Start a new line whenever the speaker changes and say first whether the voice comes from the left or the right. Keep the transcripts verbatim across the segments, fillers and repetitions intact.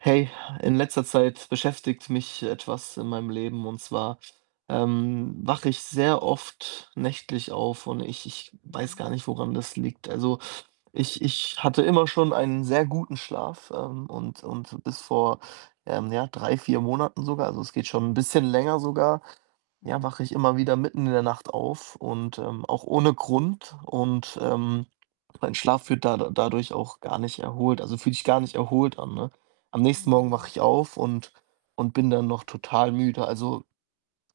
right: Hey, in letzter Zeit beschäftigt mich etwas in meinem Leben. Und zwar, ähm, wache ich sehr oft nächtlich auf und ich ich weiß
left: Mhm.
right: gar nicht, woran das liegt. Also, ich ich hatte immer schon einen sehr guten Schlaf, ähm, und und bis vor, ähm, ja, drei, vier Monaten sogar also, es geht schon 'n bisschen länger sogar, ja,
left: Mhm.
right: wache ich immer wieder mitten in der Nacht auf und, ähm auch ohne Grund. Und, ähm, mein Schlaf wird da dadurch auch gar nicht erholt. Also, fühlt sich gar nicht erholt an, ne? Am nächsten Morgen wache
left: Mhm.
right: ich auf und und bin dann noch total müde. Also,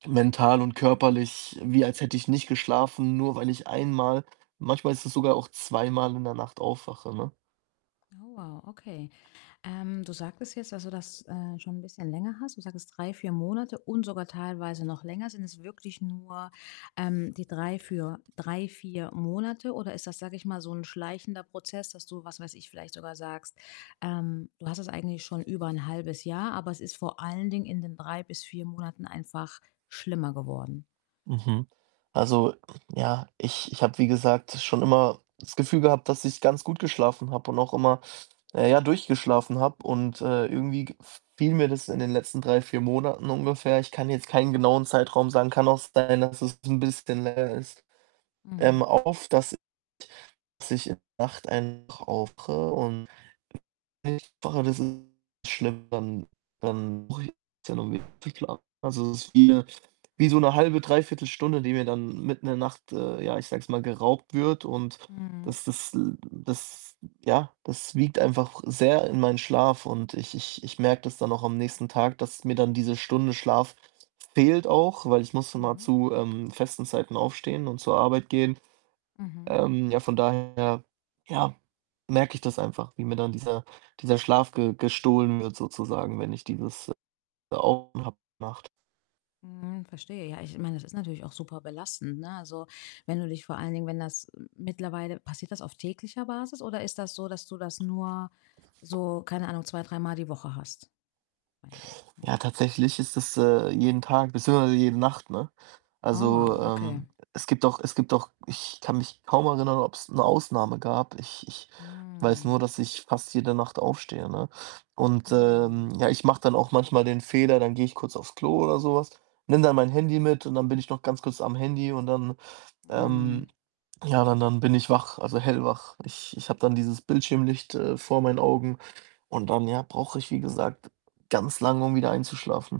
right: mental und körperlich, wie als hätte ich nicht geschlafen. Nur weil ich einmal manchmal ist es sogar auch zweimal in der Nacht aufwache, ne?
left: Oh, wow, okay. Ähm, du sagtest jetzt, dass du das, äh, schon 'n bisschen länger hast. Du sagtest drei, vier Monate und sogar teilweise noch länger. Sind es wirklich nur, ähm, die drei für drei, vier Monate? Oder ist das, sage ich mal, so 'n schleichender Prozess, dass du, was weiß ich, vielleicht sogar sagst, ähm, du hast es eigentlich schon über 'n halbes Jahr, aber es ist vor allen Dingen in den drei bis vier Monaten einfach schlimmer geworden?
right: Mhm. Also, ja, ich ich habe, wie gesagt, schon immer das Gefühl gehabt, dass ich ganz gut geschlafen habe und auch immer, na ja, durchgeschlafen habe. Und, äh, irgendwie g fiel mir das in den letzten drei, vier Monaten ungefähr ich kann jetzt keinen genauen Zeitraum sagen. Kann auch sein, dass es 'n bisschen länger ist ähm,
left: Mhm.
right: auf, dass dass ich in der Nacht einfach aufwache und [unintelligible] das ist schlimm. Dann dann brauche ich [unintelligible] ist dann [unintelligible] also, es ist wie wie so 'ne halbe, dreiviertel Stunde, die mir dann mitten in der Nacht, äh, ja, ich sage jetzt mal, geraubt wird. Und
left: Mhm.
right: das das l das ja, das wiegt einfach sehr in meinen Schlaf. Und ich ich ich merke das dann auch am nächsten Tag, dass mir dann diese Stunde Schlaf fehlt auch, weil ich muss immer
left: Mhm.
right: zu, ähm, festen Zeiten aufstehen und zur Arbeit gehen.
left: Mhm.
right: Ähm, ja, von daher, ja, merke ich das einfach, wie mir dann dieser dieser Schlaf ge gestohlen wird sozusagen, wenn ich dieses [unintelligible] Nacht.
left: Mhm, verstehe, ja. Ich meine, das ist natürlich auch super belastend, ne? Also, wenn du dich vor allen Dingen, wenn das m mittlerweile passiert das auf täglicher Basis oder ist das so, dass du das nur so, keine Ahnung, zwei, dreimal die Woche hast? Meine nur, hm.
right: Ja, tatsächlich ist das, äh, jeden Tag, beziehungsweise jede Nacht, ne?
left: Oh,
right: Also,
left: wow, okay.
right: ähm, es gibt auch es gibt auch ich kann mich kaum erinnern, ob's 'ne Ausnahme gab. Ich ich weiß nur,
left: Mm.
right: dass ich fast jede Nacht aufstehe, ne? Und,
left: Mm.
right: ähm, ja, ich mache dann auch manchmal den Fehler, dann gehe ich kurz aufs Klo oder so was, nehme dann mein Handy mit und dann bin ich noch ganz kurz am Handy und dann,
left: Mhm.
right: ähm ja, dann dann bin ich wach, also, hellwach. Ich ich habe dann dieses Bildschirmlicht, äh, vor meinen Augen und dann, ja, brauche ich, wie gesagt, ganz lang, um wieder einzuschlafen.